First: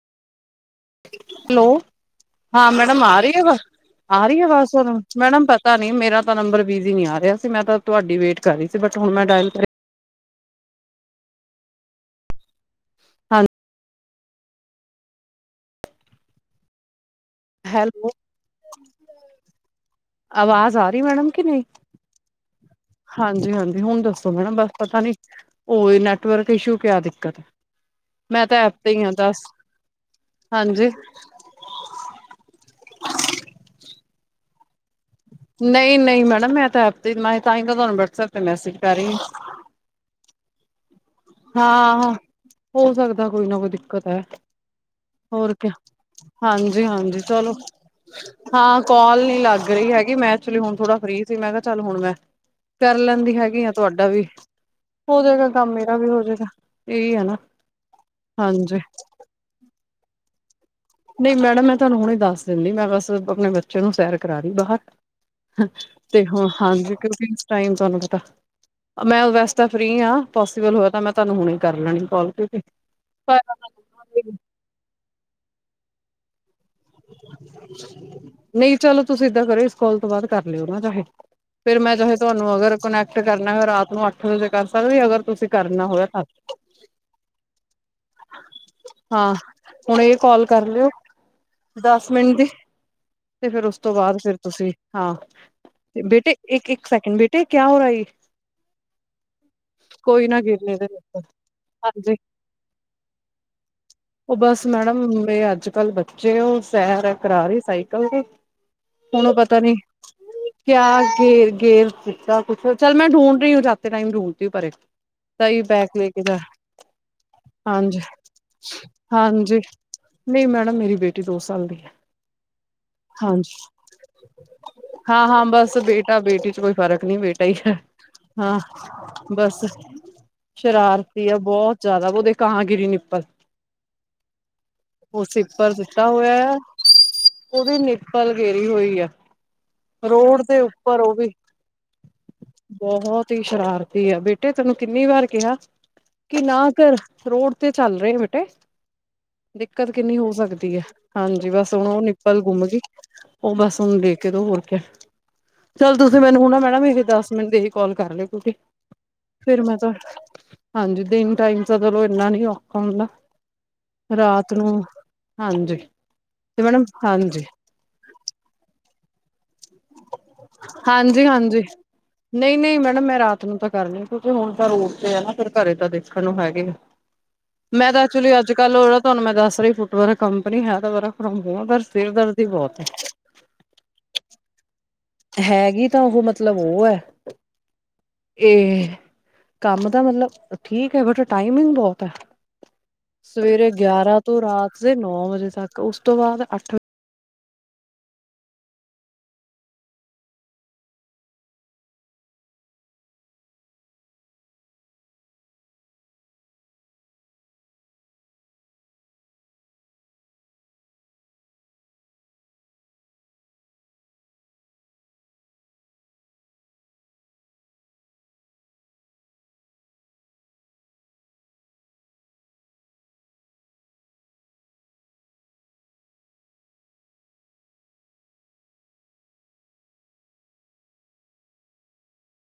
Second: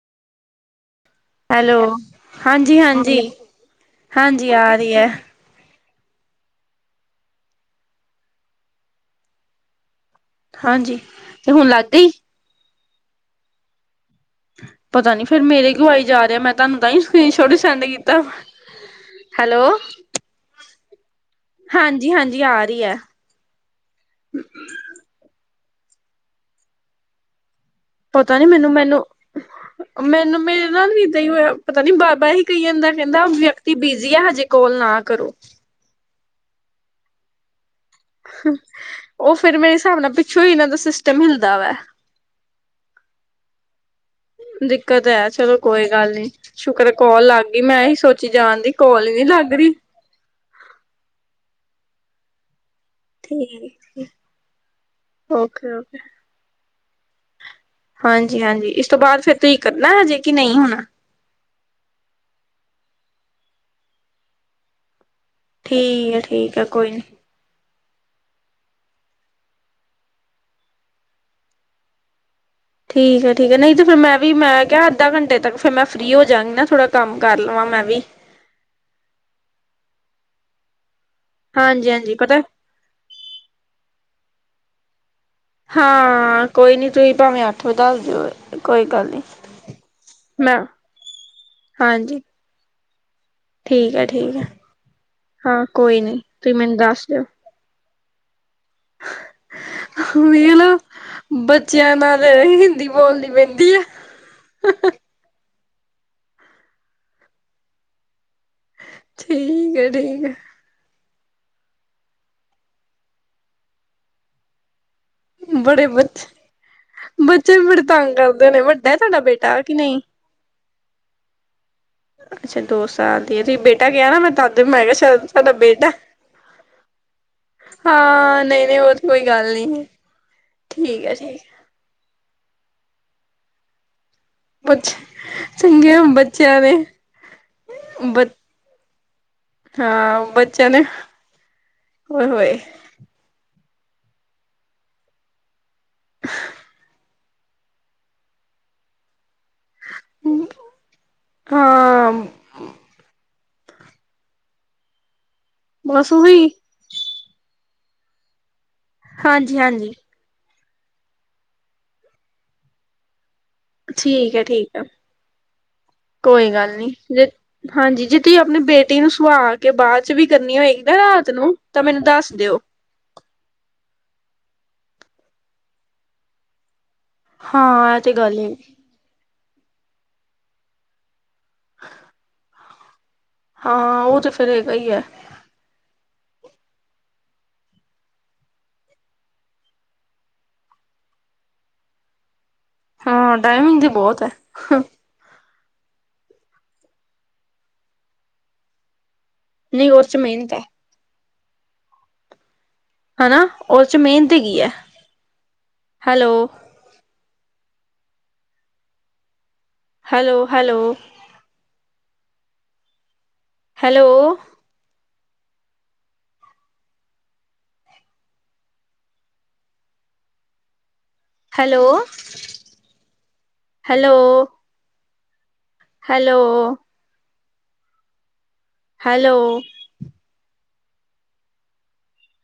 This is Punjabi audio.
ਹੈਲੋ ਹਾਂ ਮੈਡਮ ਹਾਂਜੀ-ਹਾਂਜੀ, ਆ ਰਹੀ ਆ ਹਾਂਜੀ ਵ ਆ ਰਹੀ ਹਾਂਜੀ ਆਵਾਜ਼ ਰਹੀ ਤੁਹਾਨੂੰ ਹੈ ਮੈਡਮ ਪਤਾ ਨਹੀਂ ਮੇਰਾ ਤਾਂ ਨੰਬਰ ਬਿਜੀ ਨਹੀਂ ਆ ਰਿਹਾ ਸੀ ਮੈਂ ਤਾਂ ਤੁਹਾਡੀ ਵੇਟ ਕਰ ਰਹੀ ਸੀ ਬਟ ਹੁਣ ਮੈਂ ਡਾਇਲ ਹਾਂਜੀ ਤੇ ਹੁਣ [unintelligible] ਹਾਂ। ਪਤਾ ਨੀ ਫੇਰ ਮੇਰੇ ਕਿਉਂ ਆਈ ਜਾ ਰਿਹਾ ਮੈਂ ਤੁਹਾਨੂੰ ਤਾਂ ਹੀ। ਤੁਸੀਂ ਛੋਟ ਸੈਂਡ ਹੈਲੋ ਕੀਤਾ ਹਾਜੀ, ਆਵਾਜ਼ ਆ ਰਹੀ ਮੈਡਮ ਕਿ ਨਹੀਂ ਹਾਂਜੀ ਆ। ਰਹੀ ਹੈ ਹਾਂਜੀ, ਹਾਂਜੀ ।ਹੁਣ ਦੱਸੋ ਮੈ ਨਾ ਬਸ ਪਤਾ ਨੀ ਹੋਹੀ ਨੈਟਵਰਕ ਇਸ਼ੂ ਕਿਆ ਦਿੱਕਤ ਪਤਾ ਮੈਂ ਨੀ ਤਾਂ ਮੈਨੂੰ, ਐਪ ਤੇ ਹੀ ਮੈਨੂੰ ਹਾਂ ਦੱਸ ਮੈਨੂੰ ਮੇਰੇ ਹਾਂਜੀ ਨਾਲ ਇਦਾਂ ਹੀ ਹੋਇਆ ਪਤਾ ਨੀ ਬਾਬਾ ਹੀ ਕਈਆਂ ਦਾ ਕਹਿੰਦਾ ਵਿਅਕਤੀ ਬਿਜੀੀ ਆ ਹਜੇ ਕੋਲ ਨਾ ਕਰੋ ਨਹੀਂ, ਨਹੀਂ ਮੈਡ ਮੈਂ ਤਾਂ ਮੈਂ ਤਾਂ ਤਾਂ ਤੁਹਾਨੂੰ ਵਟਸਐਪ ਤੇ ਮੈਸੇਜ ਕਰ ਉਹ ਫੇਰ ਮੇਰੇ ਹਿਸਾਬ ਨਾਲ, [unintelligible] ਵਾ ਹਾਂ-ਹਾਂ ਹੋ ਸਕਦਾ ਕੋਈ ਨਾ ਕੋਈ ਦਿੱਕਤ ਹੈ ਦਿੱਕਤ ਹੈ ਹੋਰ ਚਲੋ ਕੋਈ ਗੱਲ ਨੀ ਸ਼ੁਕਰ ਹਾਂਜੀ-ਹਾਂਜੀ ਕੋਲ ਲੱਗ ਚਲੋ ਗਈ ਮੈਂ ਇਹੀ ਸੋਚੀ ਜਾਣ ਦੀ ਹਾਂ ਕੋਲ ਹੀ ਕਾਲ ਨੀ ਲੱਗ ਰਹੀ ਹੈਗੀ ਮੈਂ ਐਕਚਲੀ ਹੁਣ ਥੋੜਾ ਫ੍ਰਰੀ ਸੀ ਮੈਂ ਕਿਹਾ ਚੱਲ ਹੁਣ ਮੈਂ, ਕਰ ਲੈਂਦੀ ਹੈਗੀ ਆ ਠੀਕ ਤੁਹਾਡਾ ਵੀ ਹੋ ਜੇਗਾ ਓਕੇ ਕੰਮ, ਇਹੀ ਹੈ ਨਾ, ਹਾਂਜੀ-ਹਾਂਜੀ ਹਾਂਜੀ ਇਸ ਤੋਂ ਬਾਅਦ ਫੇਰ ਤੁਸੀਂ ਕਰਨਾ ਹਜੇ, ਕਿ ਨਹੀਂ ਹੂਣ ਨਹੀਂ ਮੈਡਮ ਮੈਂ ਤੁਹਾਨੂੰ ਹੁਣੇ ਦੱਸ ਦਿੰਦੀ ਮੈਂ ਬਸ ਆਪਣੇ ਬੱਚੇ ਨੂੰ ਸੈਰ ਕਰਾ ਰਹੀ ਬਾਹਰ ਠੀਕ ਹੈ ਤੇ ਹੁਣ ਠੀਕ ਹੈ ਕੋਈ ਹਾਂਜੀ ਨੀ ਕਦੀ ਟਾਈਮ, ਤੁਹਾਨੂੰ ਪਤਾ ਮੈਂ ਵੈਸ ਤਾਂ ਫਰੀ ਹਾਂ ਪੋਸੀਬਲ ਹੋਇਆ ਤਾਂ ਮੈਂ ਤੁਹਾਨੂੰ ਹੁਣੇ ਕਰ ਲੈਣੀ ਕੋਲ, ਠੀਕ ਹੈ ਠੀਕ ਹੈ ਨਹੀਂ ਤੇ ਫੇਰ ਮੈਂ ਵੀ ਮੈਂ ਕਿਹਾ ਅੱਧਾ ਘੰਟੇ, ਤਾਂ, ਫਿਰ ਮੈਂ ਫ੍ਰੀ ਹੋ ਜਾਂਗੀ ਨਾ। ਥੋੜਾ ਕੰਮ ਕਰ ਲਵਾਂ ਮੈਂ ਵੀ ਨਹੀਂ ਚਲੋ, ਤੁਸੀਂ ਏਦਾਂ ਕਰੋ ਇਸ ਕੋਲ ਤੋਂ ਬਾਅਦ ਕਰ ਲਿਓ ਨਾ ਚਾਹੇ, ਫੇਰ ਹਾਂਜੀ ਮੈਂ ਹਾਂਜੀ ਚਾਹੇ ਪਤਾ ਤੁਹਾਨੂੰ ਅਗਰ ਕੁਨੈਕਟ ਕਰਨਾ ਹੋ ਰਾਤ ਨੂੰ ਅੱਠ ਵਜੇ, ਕਰ ਸਕਦੇ ਅਗਰ, ਤੁਸੀਂ ਕਰਨਾ ਹੋਇਆ ਤਾਂ ਹਾਂ। ਕੋਈ ਨੀ ਤੁਸੀਂ ਭਾਵੇਂ ਅੱਠੋ-ਦੱਸ ਹਾਂ ਹੁਣ ਕਾਲ ਮੈਂ ਕਰ ਲਿਓ ਦਸ ਹਾਂਜੀ ਮਿੰਟ ਦੀ, ਤੇ ਫੇਰ ਉਸ ਤੋਂ ਠੀਕ ਹੈ ਬਾਅਦ ਠੀਕ ਫਿਰ ਹੈ ਤੁਸੀਂ ਹਾਂ ਹਾਂ ਕੋਈ ਨੀ ਬੇਟੇ ਤੁਸੀਂ ਇੱਕ-ਇੱਕ ਸੈਕਿੰਡ ਬੇਟੇ ਕਿਆ ਹੋ ਕੋਈ ਨਾ ਹੁਣ ਗਿਰਨੇ ਦੇ ਉੱਪਰ। ਬੱਚਿਆਂ ਹਾਂਜੀ ਨਾਲ ਹਿੰਦੀ, ਬੋਲਨੀ ਪੈਂਦੀ ਆ। ਉਹ ਬਸ ਮੈਡਮ ਮੇਰੇ ਅੱਜ ਕੱਲ੍ਹ ਬੱਚੇ ਉਹ ਸੈਰ ਕਰਾ ਰਹੀ ਸਾਈਕਲ, ਹੁਣ ਪਤਾ ਵੀ ਠੀਕ ਹੈ ਠੀਕ ਹੈ ਕਿਆ, ਗੇਰ-ਗੇਰ ਕੁਛ ਚੱਲ ਮੈਂ ਡੂੰਡ ਰਹੀ ਹੂੰ ਜਾਤੇ ਟਾਈਮ ਡੂੰਡ ਤੀ ਹੂੰ, ਸਹੀ ਬੜੇ ਬੈਗ ਲੈ ਕੇ ਬੱਚੇ ਜਾ ਬੱਚੇ, ਬੜ ਹਾਂਜੀ ਤੰਗ ਕਰਦੇ ਨੇ ਵੱਡਾ ਸੋਡਾ ਬੇਟਾ ਕਿ ਨਹੀਂ, ਮ ਮੇਰੀ ਬੇਟੀ ਦੋ ਸਾਲ ਦੀ ਹੈ। ਅੱਛਾ ਦੋ ਸਾਲ ਦੀ ਹਾਂਜੀ ਤੁਸੀਂ ਬੇਟਾ ਕਿਹਾ ਨਾ ਮੈਂ ਤਦ ਮੈਂ ਕਿਹਾ ਹਾਂ-ਹਾਂ ਤੁਹਾਡਾ ਬਸ ਬੇਟਾ ਬੇਟੀ ਚ ਕੋਈ ਫ਼ਰਕ ਨਹੀਂ ਬੇਟਾ ਹੀ ਹੈ ਹਾਂ ਨਹੀਂ ਨਹੀਂ ਉਹ ਤੇ ਕੋਈ ਗੱਲ ਬਸ ਨੀ ਠੀਕ ਹੈ ਸ਼ਰਾਰਤੀ ਜੀ। ਆ ਗਰੀ ਨਿੱਪਲ, ਬੱਚੇ ਉਹ ਚੰਗੇ ਸੁੱਤਾ ਹੋਇਆ ਬੱਚਿਆਂ ਨੇ ਉਹਦੀ ਬ ਨਿੱਪਲ ਗੇਰੀ ਹੋਈ ਆ। ਹਾਂ ਰੋਡ ਦੇ ਬੱਚਿਆਂ ਨੇ ਉੱਪਰ ਉਹ ਵੀ ਓਏ ਹੋਏ ਬਹੁਤ ਹੀ ਸ਼ਰਾਰਤ, ਤੇ ਆ ਬੇਟੇ ਤੈਨੂੰ ਕਿੰਨੀ ਵਾਰ ਕਿਹਾ ਕਿ ਨਾ ਘਰ ਰੋਡ ਤੇ ਚੱਲ ਰਹੇ ਬੇਟੇ ਦਿੱਕਤ ਕਿੰਨੀ ਹੋ ਸਕਦੀ ਹੈ ਹਾਂਜੀ ਬਸ ਹੁਣ ਉਹ ਹਾਂ ਨਿਪਲ ਗੁੰਮ ਗਈ ਉਹ ਬਸ ਹਣ ਦੇਖ ਕੇ ਤ ਹੋਰ ਕ ਚੱਲ ਬਸ ਤੁਸੀਂ ਮੈਨੂੰ ਉਹੀ ਹੁਣਾ ਮੈਡਮ ਇਹ ਦਸ ਮਿੰਟ ਦੇਖ ਕਾਲ ਕਰ ਲ ਕੁ ਹਾਂਜੀ-ਹਾਂਜੀ ਹਾਂਜੀ ਦਿਨ ਟਾਈਮ ਚਲੋ ਇਨਾ ਨੀ ਔਖਾ ਹੁੰਦਾ ਠੀਕ ਰਾਤ ਹੈ-ਠੀਕ ਨੂੰ ਹੈ ਹਾਂਜੀ ਤੇ ਕੋਈ ਗੱਲ ਮੈਡਮ ਨੀ ਜੇ ਹਾਂਜੀ ਹਾਂਜੀ ਜੇ ਤੁਸੀਂ ਆਪਣੇ ਬੇਟੇ ਤਿੰਨ ਸੁ ਆਟ ਕਿ ਬਾਅਦ ਚ ਵੀ ਕਰਨੀ ਹੋਏਗੀ ਨਾ ਹਾਂਜੀ ਰਾਤ ਨੂੰ ਹਾਂਜੀ ਤਾਂ ਮੈਨੂੰ ਦੱਸ ਨਹੀਂ ਦਿਓ ਨਹੀਂ ਮੈਡਮ ਮੈਂ ਰਾਤ ਨੂੰ ਤਾਂ ਕਰਨੀ ਕਿਉਂਕਿ ਹੁਣ ਤਾਂ ਰੋਡ ਤੇ ਆ ਨਾ ਫਿਰ ਘਰੇ ਤਾਂ ਦੇਖਣ ਨੂੰ ਹੈਗੇ ਆ ਮੈਂ ਹਾਂ ਇਹ ਤਾਂ ਤੇ ਚਲੀ ਗੱਲ ਅੱਜ ਹੈਗੀ ਕੱਲ ਹੋ ਤੁਹਾਨੂੰ ਮੈਂ ਦੱਸ ਫੁੱਟ ਕੰਪਨੀ ਹੈ ਤਾਂ ਸਿਰ ਦਰਦੀ ਬਹੁਤ ਹੈ ਹਾਂ [inaudible] ਹੈਗੀ ਤਾਂ ਉਹ ਮਤਲਬ ਉਹ ਹੈ ਇਹ ਕੰਮ ਦਾ ਮਤਲਬ ਠੀਕ ਹੈ ਬਟ ਟਾਈਮਿੰਗ ਬਹੁਤ ਹੈ ਹਾਂ ਸਵੇਰੇ ਟਾਈਮਿੰਗ ਦੀ ਗਿਆਰਾਂ ਬਹੁਤ ਹੈ ਤੋਂ ਰਾਤ ਦੇ ਨੌ ਵਜੇ ਤੱਕ ਉਸ ਤੋਂ ਬਾਅਦ ਅੱਠਵੀਂ ਨਹੀਂ ਉਸ ਚ ਮਿਹਨਤ ਹੈ ਹੈਾ ਉਸ ਚ ਮਿਹਨਤ ਕੀ ਹੈ hello hello hello hello hello hello hello hello